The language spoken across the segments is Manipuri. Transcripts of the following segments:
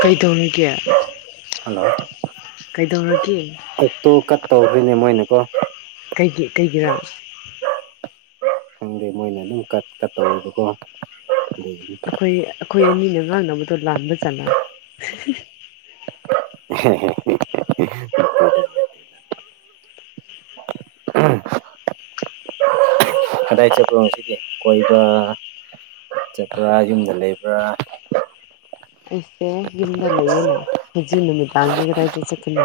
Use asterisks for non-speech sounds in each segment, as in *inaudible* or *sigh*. ꯀꯩꯗꯧꯔꯤꯒꯦ ꯀꯩꯗꯧꯔꯒꯦ ꯀꯛꯇꯨ ꯀꯠ ꯇꯧꯕꯩꯅꯦ ꯃꯣꯏꯅ ꯀꯣ ꯀꯩꯒꯤ ꯀꯩꯒꯤꯔꯥ ꯈꯪꯗꯦ ꯃꯣꯏꯅ ꯑꯗꯨꯝ ꯀꯠ ꯀꯠꯇꯧꯋꯦꯕꯀꯣ ꯑꯩꯈꯣꯏ ꯑꯩꯈꯣꯏ ꯑꯅꯤꯅ ꯉꯥꯡꯅꯕꯗꯣ ꯂꯥꯟꯕ ꯖꯠꯂ ꯑꯦꯍꯦꯍꯦ ꯅꯠꯇꯦꯗ ꯑ ꯎꯝ ꯀꯗꯥꯏ ꯆꯠꯄ꯭ꯔꯣ ꯉꯁꯤꯗꯤ ꯀꯣꯏꯕ ꯆꯠꯄ꯭ꯔꯥ ꯌꯨꯝꯗ ꯂꯩꯕ꯭ꯔꯥ ꯑꯩꯁꯦ ꯌꯨꯝꯗ ꯂꯩꯌꯦꯅ ꯍꯧꯖꯤꯛ ꯅꯨꯃꯤꯗꯥꯡꯗꯤ ꯀꯗꯥꯏꯗ ꯆꯠꯀꯅꯤ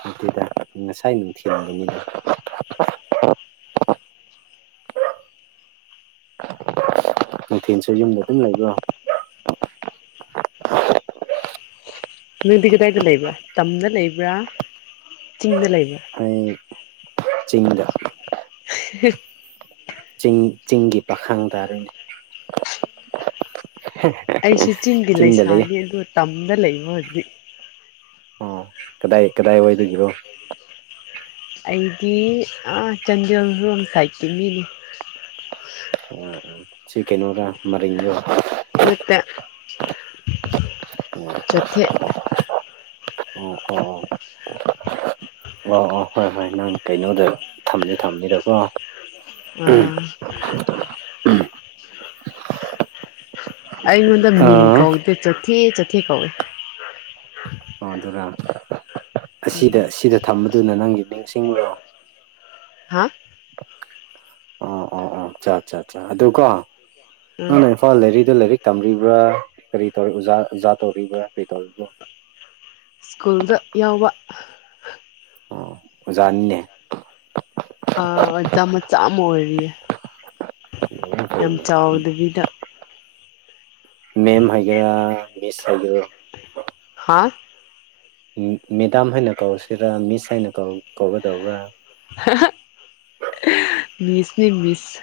ꯅꯠꯇꯦꯗ ꯉꯁꯥꯏ ꯅꯨꯡꯁꯤ ꯍꯥꯏꯅꯤꯡꯉꯤ ꯀꯩꯊꯦꯟꯁꯨ ꯌꯨꯝꯗ ꯑꯗꯨꯝ ꯂꯩꯕ꯭ꯔꯣ *unintelligible* ꯍꯧꯖꯤꯛꯇꯤ ꯀꯗꯥꯏꯗ ꯂꯩꯕ꯭ꯔꯥ ꯇꯝꯗ ꯂꯩꯕ꯭ꯔꯥ ꯆꯤꯡꯗ ꯂꯩꯕ꯭ꯔꯥ ꯑꯩ ꯆꯤꯡꯗ *unintelligible* ꯆꯤꯡ ꯆꯤꯡꯒꯤ ꯄꯥꯈꯪ ꯇꯥꯔꯤꯅꯦ ꯍꯦ ꯑꯩꯁꯨ ꯆꯤꯡꯒꯤ ꯂꯩꯁꯥꯅꯦ ꯑꯗꯣ ꯇꯝꯗ ꯂꯩꯕ ꯍꯧꯖꯤꯛ ꯑꯣ ꯀꯗꯥꯏ ꯀꯗꯥꯏ ꯋꯥꯢꯗꯒꯤꯔꯣ ꯑꯩꯗꯤ ꯑꯥ ꯆꯥꯟꯗꯦꯜ ꯂꯣꯝ ꯁꯥꯏꯠꯀꯤ ꯃꯤꯅꯤ ꯎꯝ ꯎꯝ ꯁꯤ ꯀꯩꯅꯣꯔꯥ ꯃꯔꯤꯡꯔꯣ ꯅꯠꯇꯦ ꯆꯣꯊꯦ ꯑꯣ ꯑꯣ ꯑꯣ ꯑꯣ ꯍꯣꯏ ꯍꯣꯏ ꯅꯪ ꯀꯩꯅꯣꯗ ꯊꯝꯗꯤ ꯊꯝꯅꯤꯗꯀꯣ ꯑꯥꯡ ꯑꯩꯉꯣꯟꯗ ꯃꯤꯡ ꯑ ꯀꯧꯗꯦ ꯆꯣꯊꯦ ꯆꯣꯊꯦ ꯀꯧꯏ ꯑꯗꯨꯔ ꯑꯁꯤꯗ ꯎꯝ ꯑꯁꯤꯗ ꯊꯝꯕꯗꯨꯅ ꯅꯪꯒꯤ ꯃꯤꯡꯁꯤꯡꯔꯣ ꯍꯥ ꯆꯥꯆꯥꯆꯥ ꯑꯗꯨꯀꯣ ꯑꯥ ꯅꯪꯅꯦ ꯑ ꯂꯥꯏꯔꯤꯗ ꯂꯥꯏꯔꯤꯛ ꯇꯝꯂꯤꯕ꯭ꯔꯥ ꯀꯔꯤ ꯇꯧꯔꯤ ꯑꯣꯖꯥ ꯑꯣꯖꯥ ꯇꯧꯔꯤꯕ꯭ꯔꯥ ꯀꯔꯤ ꯇꯧꯔꯤꯕꯅꯣ ꯁ꯭ꯀꯨꯜꯗ ꯌꯥꯎꯕ ꯑꯣꯖꯥꯥꯅꯤꯅꯦ ꯑꯥ ꯑꯣꯖꯥ ꯃꯆꯥ ꯑꯃ ꯑꯣꯏꯔꯤꯌꯦ ꯌꯥꯝ ꯆꯥꯎꯗꯕꯤꯗ ꯃꯦꯝ ꯍꯥꯏꯒꯦꯔꯥ ꯃꯤꯁ ꯍꯥꯏꯒꯦꯔꯣ ꯍꯥꯥ ꯃꯦꯗꯥꯝ ꯍꯥꯏꯅ ꯀꯧꯁꯤꯔꯥ ꯃꯤꯁ ꯍꯥꯏꯅ ꯀꯧ ꯀꯧꯒꯗꯧꯕ꯭ꯔꯥ ꯍꯥꯍꯥ ꯃꯤꯁꯅꯦ ꯃꯤꯁ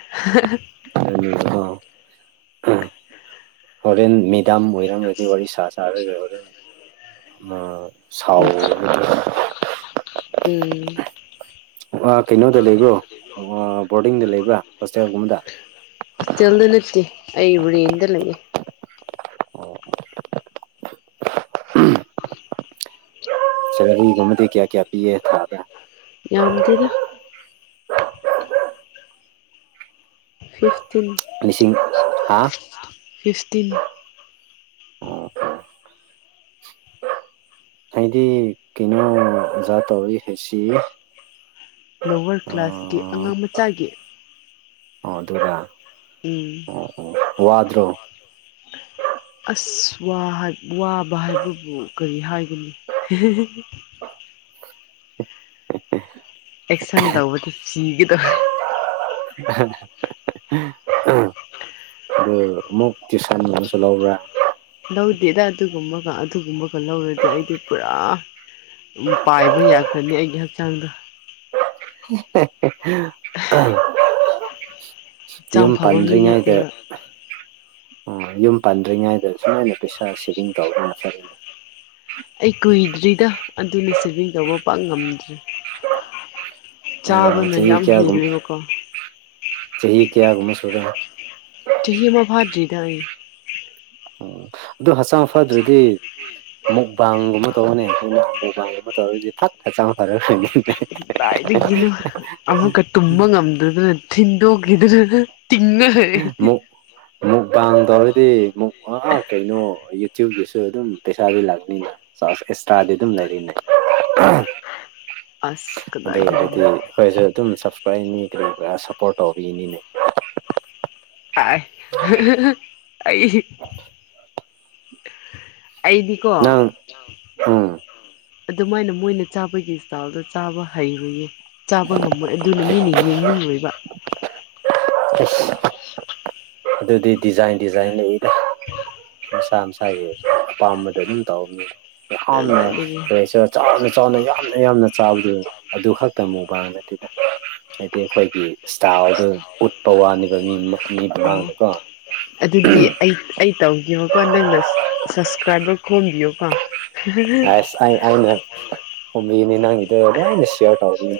*unintelligible* ꯍꯣꯔꯦꯟ ꯃꯦꯗꯥꯝ ꯑꯣꯏꯔꯝ ꯔꯗꯤ ꯋꯥꯔꯤ ꯁꯥ ꯁꯥꯔꯒ ꯍꯣꯔꯦꯟ ꯑ ꯁꯥꯎꯔꯅꯤꯗꯣ ꯎꯝ ꯃꯥ ꯀꯩꯅꯣꯗ ꯂꯩꯕ꯭ꯔꯣ ꯕꯣꯔꯗꯤꯡꯗ ꯂꯩꯕ꯭ꯔꯥ ꯍꯣꯁꯇꯦꯜꯗ ꯅꯠꯇꯦ ꯑꯩ ꯔꯦꯟꯗ ꯂꯩꯌꯦ ꯁꯦꯜꯂ꯭ꯔꯤ ꯒꯨꯝꯕꯗꯤ ꯀꯌꯥ ꯀꯌꯥ ꯄꯤꯌꯦ ꯊꯥꯗ ꯌꯥꯝꯗꯦꯗ ꯐꯤꯐꯇꯤꯟ ꯂꯤꯁꯤꯡ ꯍꯥ ꯐꯤꯐꯇꯤꯟ ꯑꯣ ꯍꯥꯏꯗꯤ ꯀꯩꯅꯣ ꯑꯣꯖꯥ ꯇꯧꯔꯤ ꯍꯥꯏꯁꯤ ꯂꯧꯋꯔ ꯀ꯭ꯂꯥꯁꯀꯤ ꯑꯣ ꯑꯉꯥꯡ ꯃꯆꯥꯒꯤ ꯑꯣ ꯑꯗꯨꯔ ꯎꯝ ꯑꯣ ꯑꯣ ꯋꯥꯗ꯭ꯔꯣ ꯑꯁ ꯋꯥ ꯋꯥꯕ ꯍꯥꯏꯕꯕꯨ ꯀꯔꯤ ꯍꯥꯏꯒꯅꯤ ꯑꯦꯛꯁꯟ ꯇꯧꯕꯗꯤ ꯁꯤꯒꯦ ꯇꯧꯏ ꯑꯍ ꯑꯝ ꯑ ꯑꯃꯨꯛ ꯇ꯭ꯌꯨꯁꯟ ꯑꯃꯁꯨ ꯂꯧꯕ꯭ꯔꯥ ꯂꯧꯗꯦꯗ ꯑꯗꯨꯒꯨꯝꯕꯒ ꯑꯗꯨꯒꯨꯝꯕꯒ ꯂꯧꯔꯗꯤ ꯑꯩꯗꯤ ꯄꯨꯔꯥ ꯎꯝ ꯄꯥꯏꯕ ꯌꯥꯈ꯭ꯔꯅꯤ ꯑꯩꯒꯤ ꯍꯛꯆꯥꯡꯗꯣ ꯑ ꯍꯛꯆꯥꯡ ꯌꯨꯝ ꯐꯕ ꯃꯤ ꯄꯥꯟꯗ꯭ꯔꯤꯉꯩꯗ ꯅꯠꯇꯦꯕ ꯌꯨꯝ ꯄꯥꯟꯗ꯭ꯔꯤꯉꯩꯗ ꯁꯨꯨꯃꯥꯏꯅ ꯄꯩꯁꯥ ꯁꯦꯚꯤꯡ ꯇꯧꯗꯅ ꯑꯩ ꯀꯨꯏꯗ꯭ꯔꯤꯗ ꯑꯗꯨꯅ ꯁꯦꯚꯤꯡ ꯇꯧꯕ ꯄꯛ ꯉꯝꯗ꯭ꯔꯤ ꯑ ꯆꯥꯕꯅ ꯆꯍꯤ ꯌꯥꯝ ꯀꯌꯥꯒꯨꯝ ꯍꯦꯜꯂꯦꯕꯀꯣ ꯆꯍꯤ ꯀꯌꯥꯒꯨꯝꯕꯁꯨꯔꯦ ꯆꯍꯤ ꯑꯃ ꯐꯥꯗꯔꯤꯗ ꯑꯩ ꯎꯝ ꯑꯗꯨ ꯍꯁ ꯐꯗ꯭ꯔꯗꯤ ꯃꯨꯛꯕꯥꯡꯒꯨꯝꯕ ꯇꯧꯑꯣꯅꯦ ꯃꯨꯛꯕꯥꯡꯒꯨꯝꯕ ꯇꯧꯔꯗꯤ ꯐꯠ ꯍꯆꯥꯡ ꯐꯔꯅꯤꯦ ꯀꯥꯏꯗꯒꯤꯅꯣ ꯑꯃꯨꯛꯀ ꯇꯨꯝꯕ ꯉꯝꯗꯗꯅ ꯊꯤꯟꯗꯣꯛꯈꯤꯗꯅ ꯇꯤꯡꯅ ꯃꯨꯛ ꯃꯨꯛꯕꯥꯡ ꯇꯧꯔꯗꯤ ꯃꯛ ꯀꯩꯅꯣ ꯌꯨꯇ꯭ꯌꯨꯕꯀꯤꯁꯨ ꯑꯗꯨꯝ ꯄꯩꯁꯥꯗꯤ ꯂꯥꯛꯄꯅꯤꯅ ꯆꯥ ꯑꯦꯁ ꯑꯁ ꯑꯗꯨ ꯑꯣꯏꯔꯗꯤ ꯀꯗꯥꯏꯗꯒꯤꯅꯣ ꯑꯩꯈꯣꯏꯁꯨ ꯑꯗꯨꯝ ꯁꯞꯁꯀ꯭ꯔꯥꯏꯕꯅꯤ ꯀꯔꯤ ꯀꯔꯥ ꯁꯞꯄꯣꯔꯠ ꯇꯧꯕꯤꯅꯤꯅꯦ ꯑ ꯑꯩ *inaudible* ꯑꯩꯗꯤꯀꯣ ꯅꯪ ꯎꯝ ꯑꯗꯨꯃꯥꯏꯅ ꯃꯣꯏꯅ ꯆꯥꯕꯒꯤ ꯏꯁꯇꯥꯏꯜꯗ ꯆꯥꯕ ꯍꯩꯔꯌꯦ ꯆꯥꯕ ꯉꯝꯃꯣꯏ ꯑꯗꯨꯅ ꯃꯤꯅ ꯌꯦꯡꯅꯤꯡꯉꯣꯏꯕ ꯏꯁ ꯑꯗꯨꯗꯤ ꯗꯤꯖꯥꯏꯟ ꯗꯤꯖꯥꯏꯟ ꯂꯩꯌꯦꯗ ꯃꯁꯥ ꯃꯁꯥꯒꯤ ꯑꯄꯥꯥꯝꯕꯗꯣ ꯑꯗꯨꯝ ꯇꯧꯅꯤ ꯌꯥꯝꯅ ꯑꯗꯨꯗꯒꯤ ꯀꯁꯨ ꯆꯥꯎꯅ ꯆꯥꯎꯅ ꯌꯥꯝꯅ ꯌꯥꯝꯅ ꯆꯥꯕꯗꯨ ꯑꯗꯨ ꯈꯛꯇ ꯃꯨꯛꯕꯥꯡꯅꯠꯇꯦ ꯍꯥꯏꯗꯤ ꯑꯩꯈꯣꯏꯒꯤ ꯏꯁꯇꯥꯜꯗ ꯑꯣ ꯎꯠꯄ ꯋꯥꯅꯦꯕ ꯃꯤ ꯃꯤ ꯃꯃꯥꯡꯗ ꯑꯗꯨꯗꯤ ꯑꯩ ꯑꯩ ꯇꯧꯈꯤꯕꯀꯣ ꯅꯪꯅ ꯁꯞꯁꯀ꯭ꯔꯥꯏꯕꯔ ꯈꯣꯝꯕꯤꯌꯨꯀꯣ ꯑꯁ ꯑꯩ ꯑꯩꯅ ꯈꯣꯝꯕꯤꯅꯤ ꯅꯪꯒꯤꯗ ꯂꯣꯏꯅ ꯁꯤꯌꯥꯔ ꯇꯧꯔꯤꯅꯦ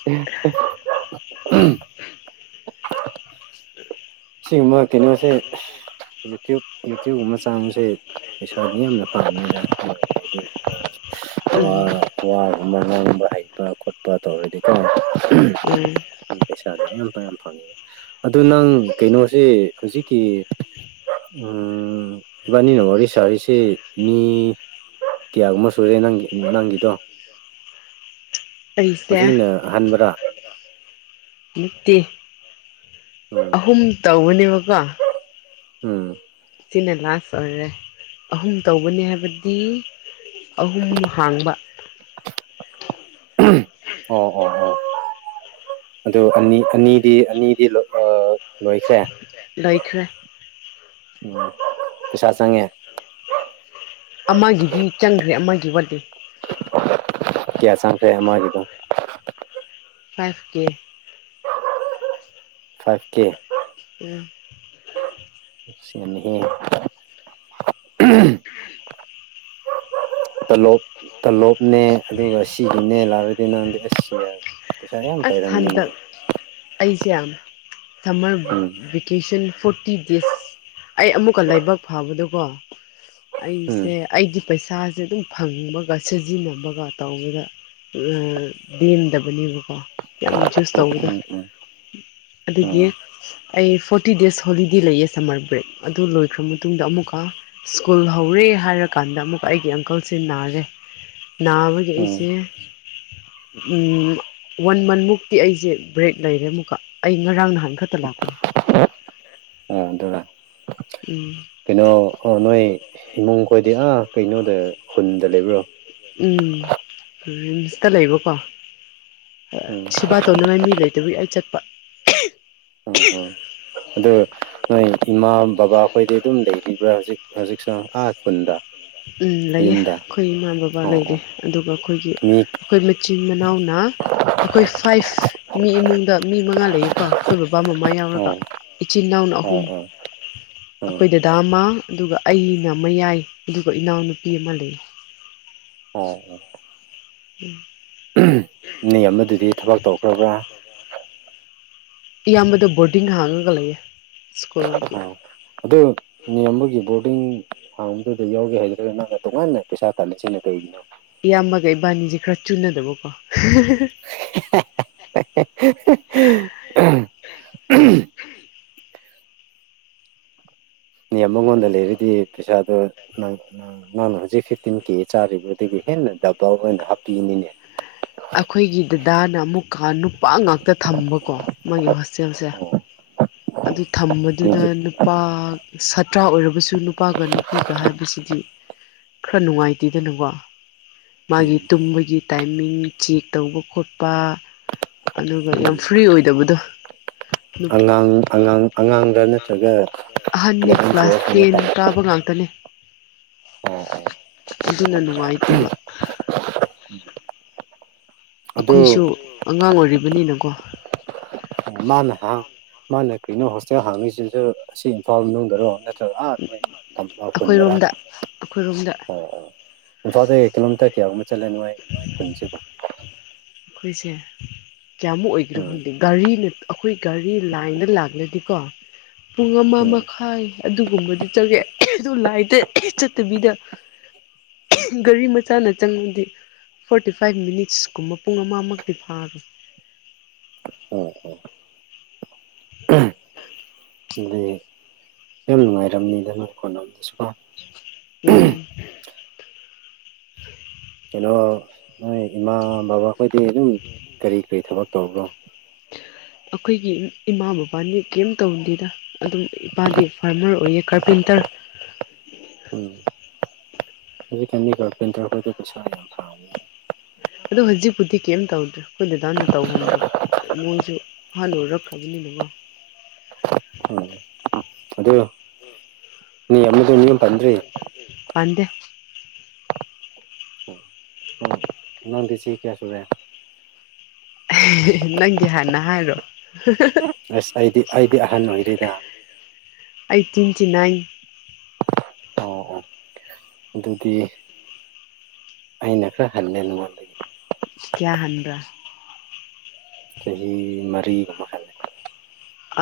*unintelligible* ꯑꯁꯦꯡꯕ ꯀꯩꯅꯣꯁꯦ ꯌꯨ ꯇꯌꯨꯞ ꯌꯨ ꯇꯌꯨꯞ ꯑꯃ ꯆꯥꯡꯕꯁꯦ ꯄꯩꯁꯥꯗꯤ ꯌꯥꯝꯅ ꯄꯥꯝꯃꯦꯅ *unintelligible* ꯎꯝ ꯑꯣ ꯎꯝ ꯄꯩꯁꯥꯗ ꯌꯥꯝꯌꯥꯝ ꯌꯥꯝ ꯐꯪꯉꯦ ꯑꯗꯨ ꯅꯪ ꯀꯩꯅꯣꯁꯦ ꯍꯧꯖꯤꯛꯀꯤ ꯎꯝ ꯏꯕꯥꯅꯤꯅ ꯋꯥꯔꯤ ꯁꯥꯔꯤꯁꯦ ꯃꯤ ꯀꯌꯥꯒꯨꯝꯕ ꯁꯨꯔꯦ ꯅꯪꯒꯤ ꯅꯪꯒꯤꯗꯣ ꯑꯩꯁꯦ ꯍꯧꯖꯤꯛꯅ ꯍꯟꯕ꯭ꯔꯥ ꯅꯠꯇꯦ ꯎꯝ꯫ ꯑꯍꯨꯝ ꯇꯧꯕꯅꯦꯕꯀꯣ꯫ ꯎꯝ꯫ ꯁꯤꯅ ꯂꯥꯁ ꯑꯣꯏꯔꯦ ꯑꯍꯨꯝ ꯇꯧꯕꯅꯤ ꯍꯥꯏꯕꯗꯤ꯫ ꯑꯍꯨꯝ ꯍꯥꯡꯕ ꯑꯣ ꯑꯣ ꯑꯣ꯫ ꯑꯗꯨ ꯑꯅꯤ ꯑꯅꯤꯗꯤ ꯑꯅꯤꯗꯤ ꯑꯥ ꯂꯣꯏꯈ꯭ꯔꯦ꯫ ꯂꫭꯏꯈ꯭ꯔ‌ꯦ꯫ ꯄꯩꯁꯥ ꯆꯪꯉꯦ꯫ ꯑꯃꯒꯤꯗꯤ ꯆꯪꯈ꯭ꯔꯦ ꯑꯃꯒꯤ ꯋꯥꯠꯂꯤ꯫ ꯀ꯭ꯌꯥ ꯁꯥꯡꯈ꯭ꯔ‌ꯦ ꯃꯒꯤꯗꯣ ꯐꯥꯏꯚꯀꯦ ꯐꯥꯏꯚꯀꯦ ꯎꯝ꯫ ꯁꯦꯝꯃꯦꯍꯦ ꯇꯂꯣꯞ ꯇꯂꯣꯞꯅꯦ ꯑꯗꯨꯒ ꯁꯤꯒꯤꯅꯦ ꯂꯥꯛꯔꯗꯤ ꯅꯪꯗꯤ ꯑꯁ ꯌꯥꯔ‌ꯦ꯫ ꯑꯁ ꯍꯟꯗꯛ ꯑꯩꯁꯦ ꯁꯝꯃꯔ ꯕꯤ꯫ ꯎꯝ ꯚꯦꯀꯦꯁꯟ ꯐꯣꯔꯇꯤ ꯗꯦꯖ ꯑꯩ ꯑꯃꯨꯛꯀ ꯂꯥꯏꯕꯛ ꯐꯥꯕꯗꯣꯀꯣ ꯎꯝ ꯑꯩꯁꯦ ꯑꯩꯒꯤ ꯄꯩꯁꯥꯁꯦ ꯑꯗꯨꯝ ꯐꯪꯕꯒ ꯁꯤꯖꯤꯟꯅꯕꯒ ꯇꯧꯕꯗ ꯂ ꯂꯦꯝꯗꯕꯒꯤꯕꯀꯣ ꯌꯥꯝ ꯆꯨꯁ ꯇꯧꯕꯗꯨ꯫ ꯎꯝ ꯎꯝ ꯎꯝ ꯑꯗꯨꯒꯤ ꯑꯩ ꯐꯣꯔꯇꯤ ꯗꯦꯖ ꯍꯣꯂꯤꯗꯦ ꯂꯩꯌꯦ ꯁꯝꯃꯔ ꯕ꯭ꯔꯦꯛ ꯑꯗꯨ ꯂꯣꯏꯈ꯭ꯔ ꯃꯇꯨꯡꯗ ꯑꯃꯨꯛꯀ꯫ ꯏꯁ꯭ꯀꯨꯜ ꯍꯧꯔꯦ ꯍꯥꯏꯔꯀꯥꯟꯗ ꯑꯃꯨꯛꯀ ꯑꯩꯒꯤ ꯑꯪꯀꯜꯁꯦ ꯅꯥꯔꯦ ꯅꯥꯕꯒꯤ ꯎꯝ ꯑꯩꯁꯦ ꯎꯝ ꯋꯥꯟ ꯃꯟꯃꯨꯛꯇꯤ ꯑꯩꯁꯦ ꯕ꯭ꯔꯦꯛ ꯂꯩꯔꯦ ꯑꯃꯨꯛꯀ ꯑꯩ ꯉꯔꯥꯡ ꯅꯍꯥꯟ ꯈꯛꯇ ꯂꯥꯛꯄꯅꯦ ꯑꫭ ꯑꯗꯨꯔ ꯎꯝ ꯀꯩꯅꯣ ꯅꯣꯏ ꯏꯃꯨꯡ ꯈꯣꯏꯗꯤ ꯑꯥ ꯀꯩꯅꯣꯗ ꯈꯨꯟꯗ ꯂꯩꯕ꯭ꯔꯣ꯫ ꯎꯝ ꯔꯤꯝꯁꯇ ꯂꯩꯕꯀꯣ ꯎꯝ ꯁꯤꯕꯥ ꯇꯧꯅꯉꯥꯏ ꯃꯤ ꯂꯩꯇꯕꯒꯤ ꯑꯩ ꯆꯠꯄ ꯎꯝ ꯎꯝ ꯑꯗꯣ ꯅꯣꯏ ꯏꯃꯥ ꯕꯕꯥ ꯑꯩꯈꯣꯏꯗꯤ ꯑꯗꯨꯝ ꯂꯩꯔꯤꯕ꯭ꯔꯥ ꯍꯧꯖꯤꯛ ꯍꯧꯖꯤꯛ ꯁꫭ ꯑꯥ꯫ ꯈꯨꯟꯗ ꯎꯝ ꯂꯩꯌꯦ ꯌꯨꯝꯗ ꯑꯩꯈꯣꯏ ꯏꯃꯥ ꯕꯕꯥ ꯑꯣ ꯂꯩꯔꯤ ꯑꯣ ꯑꯗꯨꯒ ꯑꯩꯈꯣꯏꯒꯤ ꯃꯤ ꯈꫭꯏ ꯃꯆꯤꯟ ꯃꯅꯥꯎꯅ ꯑꯩꯈꯣꯏ ꯐꯥꯏꯚ ꯃꯤ ꯏꯃꯨꯡꯗ ꯃꯤ ꯃꯉꯥ ꯂꯩꯌꯦꯀꯣ ꯑꯩꯈꯣꯏ ꯕꯕꯥ ꯃꯃꯥ ꯌꯥꯎꯔꯒ ꯑꯣ ꯏꯆꯤꯟ ꯏꯅꯥꯎꯅ ꯑꯣ ꯑꯍꯨꯝ ꯑꯣ ꯑꯣ ꯑꯈꯣꯏ ꯗꯗꯥ ꯑꯃ ꯑꯗꯨꯒ ꯑꯩꯅ꯫ ꯃꯌꯥꯏ ꯑꯗꯨꯒ ꯏꯅꯥꯎꯅꯨꯄꯤ ꯑꯃ ꯂꯩ ꯑꫭ *unintelligible* ꯅ ꯑꯃꯗꯨꯗꯤ ꯊꯕꯛ ꯇꯧꯈ꯭ꯔꯕ꯭ꯔꯥ *inaudible* ꯏꯌꯥꯝꯕꯗꫭ ꯕꯣꯔꯗꯤꯡ ꯍꯥꯡꯉꯒ ꯂꯩꯌꯦ ꯏꯁ꯭ꯀꯨꯜꯒꯤ꯫ ꯑꯥ ꯑꯗꯨ ꯅꯤꯌꯥꯝꯕꯒꯤ ꯕꯣꯔꯗꯤꯡ ꯍꯥꯡꯕꯗꯨꯗ ꯌꯥꯎꯒꯦ ꯍꯥꯏꯗ꯭ꯔꯒ ꯅꯪꯅ ꯇꯣꯉꯥꯟꯅ ꯄꯩꯁꯥ ꯇꯥꯜꯂꯤꯁꯤꯅ ꯀꯩꯒꯤꯅꯣ꯫ ꯏꯌꯥꯝꯕꯒ ꯏꯕꯥꯅꯤꯁꯤ ꯈꯔ ꯆꯨꯅꯗꯕꯀꯣ꯫ *unintelligible* ꯃꯉꯣꯟꯗ ꯂꯩꯔꯗꯤ ꯄꯩꯁꯥꯗꫭ ꯅꯪꯅ ꯍꯧꯖꯤꯛ꯫ ꯐꯤꯐꯇꯤꯟ ꯀꯦ ꯆꯥꯔꯤꯕꯗꯒꯤ ꯍꯦꯟꯅ ꯗꯕꯜ ꯑꯣꯏꯅ ꯍꯥꯞꯄꯤꯒꯅꯤꯅꯦ꯫ ꯑꯩꯈꯣꯏꯒꯤ ꯗꯗꯥꯅ ꯑꯃꯨꯛꯀ ꯅꯨꯄꯥ ꯉꯥꯛꯇ ꯊꯝꯕꯀꯣ ꯃꯥꯒꯤ ꯍꯣꯁꯇꯦꯜꯁꯦ *inaudible* ꯑꯗꯨ ꯊꯝꯕꯗꯨꯗ ꯃꯤꯗꯤ ꯅꯨꯄꯥ ꯁꯥꯇ꯭ꯔ ꯑꯣꯏꯔꯕꯁꯨ ꯅꯨꯄꯥꯒ ꯅꯨꯄꯤꯒ ꯍꯥꯏꯕꯁꯤꯗꯤ ꯈꯔ ꯅꯨꯡꯉꯥꯏꯇꯦꯗꯅꯀꯣ ꯃꯥꯒꯤ ꯎꯝ ꯇꯨꯝꯕꯒꯤ ꯇꯥꯏꯃꯤꯡ ꯆꯦꯛ ꯇꯧꯕ ꯈꯣꯠꯄ ꯑꯗꯨꯒ ꯌꯥꯝ ꯎꯝ ꯐ꯭ꯔꯤ ꯑꯣꯏꯗꯕꯗꯣ ꯑꯉꯥꯡ ꯑꯉꯥꯡ ꯑꯉꯥꯡꯗ ꯅꯠꯇ꯭ꯔꯒ *unintelligible* ꯑꯍꯟꯅꯤ ꯏꯂꯚꯦꯟ ꯀ꯭ꯂꯥꯁ ꯇꯨꯋꯦꯜꯐ ꯀꯨꯝꯕ ꯇꯦꯟ ꯇꯥꯕ ꯀꯥꯕ ꯉꯥꯛꯇꯅꯦ ꯑꯣ ꯑꯗꯨꯅ ꯅꯨꯡꯉꯥꯏꯇ‌ꯦꯕ꯫ ꯎꯝ ꯑꯩꯈꯣꯏꯁꯨ ꯑꯉꯥꯡ ꯑꯣꯏꯔꯤꯕꯅꯤꯅꯀꯣ ꯫ *unintelligible* ꯃꯥꯅ ꯍꯥꯡ ꯃꯥꯅ ꯀꯩꯅꯣ ꯍꯣꯁꯇꯦꯜ ꯍꯥꯡꯉꯤꯁꯤꯁꯨ ꯑꯁꯤ ꯏꯝꯐꯥꯜ ꯃꯅꯨꯡꯗꯔꯣ ꯑꯥ ꯅꯣꯏꯃ ꯈꯨꯨꯟꯗꯔ ꯑꯩꯈꯣꯏꯔꯣꯝꯗ ꯑꯩꯈꯣꯏꯔꯣꯝꯗ ꯑꯣ ꯏꯝꯐꯥꯜꯗ ꯀꯤꯂꯣꯃꯤꯇꯔ ꯀꯌꯥꯒꯨꯝꯕ ꯆꯠꯂꯦ ꯅꯣꯏ ꯅꯣꯏ ꯈꯨꯟꯁꯤꯕꫭ꯫ ꯑꯩꯈꯣꯏꯁꯦ ꯀꯌꯥꯃꯨꯛ ꯑꯣꯏꯒꯔꯣ ꯎꯝ ꯈꯪꯗꯦ ꯒꯥꯔꯤꯅ ꯑꯩꯈꯣꯏ ꯒꯥꯔꯤ ꯂꯥꯏꯟꯗ ꯂꯥꯛꯂꯗꯤꯀꯣ ꯄꯨꯡ ꯑꯃ ꯎꯝ ꯃꯈꯥꯏ ꯑꯗꯨꯒꯨꯝꯕꯗꯤ ꯆꯪꯉꯦ ꯑꯗꯨ ꯂꯥꯏꯟꯗ ꯆꯠꯇꯕꯤꯗ ꯒꯥꯔꯤ ꯃꯆꯥꯅ ꯆꯪꯉꯗꯤ ꯐꯣꯔꯇꯤ ꯐꯥꯏꯚ ꯃꯤꯅꯤꯠꯁꯀꯨꯝꯕ ꯄꯨꯡ ꯑꯃꯃꯛꯇꯤ ꯐꯥꯈ꯭ꯔꯦ ꯫ *unintelligible* *inaudible* *inaudible* ꯑ ꯅꯨꯡꯉꯥꯏꯔꯝꯅꯤꯗꯅ ꯀꯣꯟꯣꯝꯗꯁꯨ ꯎꯝ꯫ ꯀꯩꯅꯣ ꯅꯣꯏ ꯏꯃꯥ ꯕꯕꯥꯈꯣꯏꯗꯤ ꯑꯗꯨꯝ ꯀꯔꯤ ꯀꯔꯤ ꯊꯕꯛ ꯇꯧꯕ꯭ꯔꯣ꯫ ꯑꯩꯈꯣꯏꯒꯤ ꯏꯃꯥ ꯕꯕꯥꯅꯤ ꯀꯩꯝ ꯇꯧꯗꯦꯗ ꯑꯗꯨꯝ ꯏꯄꯥꯗꯤ ꯐꯥꯔꯃꯔ ꯑꯣꯏꯌꯦ ꯀꯥꯔꯄꯦꯟꯇꯔ ꯎꯝꯗꯤ ꯀ ꯄꯦꯟ ꯍ ꯄ ꯑꯗꯣ ꯍꯧꯖꯤꯛꯄꯨꯗꯤ ꯀꯩꯝ ꯇꯧꯗ꯭ꯔꯦ ꯑꯩꯈꯣꯏ ꯗꯗꯥꯅ ꯇꯧꯍꯟꯗ꯭ꯔꯕ ꯃꯣꯏꯁꯨ ꯍꯜꯂꯨ ꯔꯛꯈ꯭ꯔꯕꯅꯤꯅꯦꯀꯣ꯫ ꯎ ꯑꯗꯨ ꯃꯤ ꯑꯃꯗ ꯃꯤ ꯑꯃ ꯄꯟꯗ꯭ꯔꯤ ꯄꯥꯟꯗ‌ꯦ꯫ ꯎꯝ ꯅꯪꯗꯤ ꯆꯍꯤ ꯀꯌꯥ ꯁꯨꯔꯦ꯫ ꯅꯪꯒꯤ ꯍꯥꯟꯅ ꯍꯥꯏꯔꯣ꯫ ꯑꯁ ꯑꯩꯗꯤ ꯑꯩꯗꯤ ꯑꯍꯟ ꯑꯣꯏꯔ‌ꯦꯗ꯫ ꯑꯩꯪ ꯇꯋꯦꯟꯆꯤ ꯅꯥꯢꯟ ꯑꯣ ꯑꯣ ꯑꯗꯨꯗꯤ ꯑꯩꯅ ꯈꯔ ꯍꯜꯂꯦ ꯅꯉꯣꯟꯗ ꯁꯤ ꯀꯌꯥ ꯍꯥꯟꯕ꯭ꯔꯥ꯫ ꯆꯍꯤ ꯃꯔꯤꯒ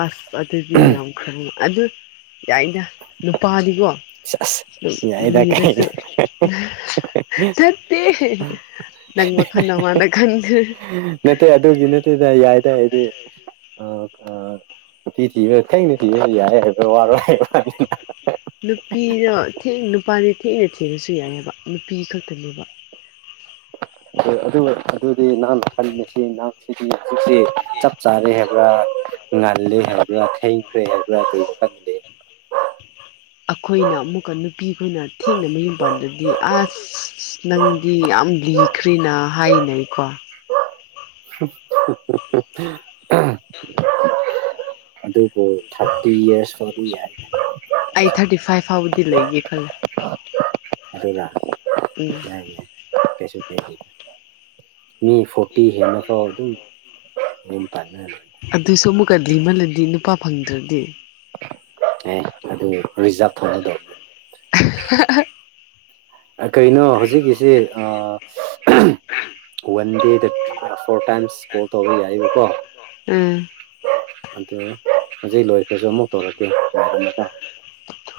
ꯑꯁ ꯑꯗꯨꯗꯤ ꯌꯥꯝ ꯈꯪꯉ ꯑꯗꯨ ꯌꯥꯏꯅ ꯅꯨꯄꯥꯅꯤꯀꯣ ꯁꯦꯁ ꯌꯥꯏꯗ ꯀꯩꯅꯣ ꯂꯤꯔꯁꯨ꯫ ꯆꯠꯇꯦ ꯅꯪ ꯃꯈꯜ ꯃꯥꯅ ꯈꯟꯗ ꯅꯠꯇꯦ ꯑꯗꯨꯒꯤ ꯅꯠꯇꯦꯗ ꯌꯥꯏꯗ ꯑꯩꯗꯤ꯫ ꯑ ꯅꯨꯄꯤ ꯊꯤꯕ ꯊꯦꯡꯅ ꯊꯤꯕꯁꯨ ꯌꯥꯏ ꯍꯥꯏꯕ ꯋꯥꯔꯣꯏ ꯍꯥꯏꯕ꯫ ꯅꯨꯄꯤꯗ ꯊꯦꯡꯅ ꯅꯨꯄꯥꯗꯤ ꯊꯦꯡꯅ ꯊꯦꯡꯅꯁꯨ ꯌꯥꯏꯑꯕ ꯅꯨꯄꯤ ꯈꯛꯇꯅꯦꯕ ꯑꯗꯨ ꯑꯗꯨꯗꯤ ꯅꯍꯥꯟꯅ ꯍꯥꯏꯜꯂꯤꯕꯁꯤ ꯅꯍꯥꯡꯁꯤꯗꯤ ꯍꯧꯖꯤꯛꯁꯤ ꯆꯞ ꯆꯥꯔꯦ ꯍꯥꯏꯕ꯭ꯔꯥ ꯉꯜꯜꯂꯤꯦ ꯍꯥꯏꯕ꯭ꯔꯥ ꯊꯦꯡꯈ꯭ꯔꯦ ꯍꯥꯏꯕ꯭ꯔꯥ ꯀꯔꯤ ꯋꯥꯈꯜꯗ ꯑꯈꯣꯏꯅ ꯑꯃꯨꯛꯀ ꯅꯨꯄꯤꯗꯨꯅ ꯊꯦꯡꯅ ꯃꯌꯨꯝ ꯄꯥꯟꯕꯗꯤ ꯑꯁ ꯅꯪꯗꯤ ꯌꯥꯝ ꯂꯤꯈ꯭ꯔꯤꯅ ꯍꯥꯏꯅꯩꯀꯣ꯫ ꯫ ꯑꯗꯨꯕꯨ ꯊꯥꯔꯇꯤ ꯌꯤꯔꯁ ꯁꯨꯔꯥꯗꯤ ꯌꯥꯔꯦ ꯑꯩꯠ ꯊꯥꯔꯇꯤ ꯐꯥꯏꯚ ꯐꯥꯎꯕꯗꯤ ꯂꯩꯒꯦ ꯈꯜꯂꯦ ꯑꯗꯨꯔ꯭ ꯅꯪ ꯎꯝ ꯀꯩꯁꯨ ꯀꯩꯒꯤ ꯃꯤ ꯐꯣꯔꯇꯤ ꯍꯦꯟꯅ ꯐꯥꯎ ꯑꯗꯨꯝ ꯑꯗꯨꯝ ꯄꯥꯅꯔ ꯑꯗꯨꯁꯨ ꯑꯃꯨꯛꯀ ꯂꯤꯃꯜꯂꯗꯤ ꯅꯨꯄꯥ ꯐꯪꯗ꯭ꯔꯗꯤ ꯑꯦ ꯑꯗꯨ ꯔꯤꯖꯥꯚ ꯊꯧꯅꯗꯧꯕ *unintelligible* ꯀꯩꯅꯣ ꯍꯧꯖꯤꯛꯀꯤꯁꯤ ꯋꯥꯟ ꯗꯦꯗ ꯐꯣꯔ ꯇꯥꯏꯝꯁ ꯀꯣꯜ ꯇꯧꯕ ꯌꯥꯏꯕꯀꯣ ꯎꯝ ꯑꯗꯨ ꯍꯧꯖꯤꯛ ꯂꯣꯏꯈ꯭ꯔꯁꯨ ꯑꯃꯨꯛ ꯇꯧꯔꯛꯀꯦ ꯌꯥꯒꯅꯤꯀꯣ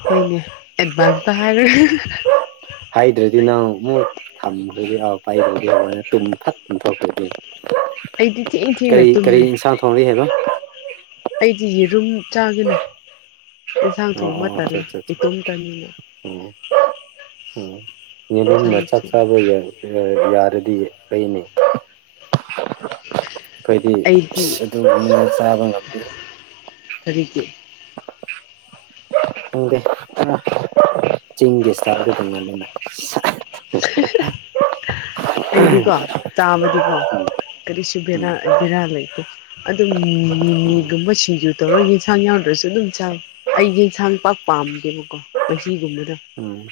ꯍꯣꯏꯅꯦ ꯑꯦꯗꯚꯥꯟꯁꯇ ꯍꯥꯏꯔꯒ ꯍꯥꯏꯗ꯭ꯔꯗꯤ ꯅꯪ ꯑꯃꯨꯛ ꯊꯝꯕꯁꯨ ꯌꯥꯎ ꯄꯥꯏꯗꯔꯥꯗꯤ ꯇꯨꯝ ꯇꯛ ꯇꯨꯝꯊꯣꯛꯈ꯭ꯔꯗꯤ ꯑꯩꯗꯤ ꯊꯦꯡ ꯊꯦꯡꯅ ꯀꯔꯤ ꯀꯔꯤ ꯇꯨꯝꯃꯦ ꯏꯟꯁꯥꯡ ꯊꯣꯡꯂꯤ ꯍꯥꯏꯕ ꯑꯩꯗꯤ ꯌꯦꯔꯨꯝ ꯆꯥꯒꯅꯤ ꯑꯦꯟꯁꯥꯡ ꯑꯣ ꯊꯣꯡꯕ ꯑꯣ ꯑꯆꯥ ꯇꯜꯂꯦ ꯑꯆꯥ ꯑꯆꯥ ꯏꯇꯣꯝꯇꯅꯤꯅ ꯎꯝ ꯎꯝ ꯏꯕ ꯏꯟꯁꯥꯡ ꯃꯆꯥ ꯁꯥꯕ ꯌꯥ ꯑ ꯌꯥꯔꯗꯤ ꯑꯩꯅꯦ ꯑꯩꯈꯣꯏꯗꯤ ꯑꯩꯗꯤ ꯑꯗꯨꯒꯨꯝꯕ ꯆꯥꯕ ꯉꯝꯗꯦꯍꯦ ꯀꯔꯤꯒꯤ *unintelligible* ꯎꯪꯗꯦ ꯆꯤꯡꯒꯤ ꯆꯔꯒꯗꯧꯉꯅꯤꯅ ꯑꯩꯗꯤꯀꯣ ꯆꯥꯕꯗꯤꯀꯣ ꯀꯔꯤꯁꯨ ꯎꯝ ꯕꯦꯔꯥ ꯕꯦꯔꯥ ꯂꯩꯇꯦ ꯑꯗꯨꯝ ꯃꯨ ꯒꯨꯟꯕꯁꯤꯡꯁꯨ ꯇꯧꯔ ꯌꯦꯟꯁꯥꯡ ꯌꯥꯎꯗ꯭ꯔꯁꯨ ꯑꯗꯨꯝ ꯆꯥꯏ ꯑꯩꯒꯤ ꯏꯁꯥꯡ ꯄꯥꯛ ꯄꯥꯝꯗꯦꯕꯀꯣ ꯃꯍꯤꯒꯨꯝꯕꯗꯨ ꯎꯝ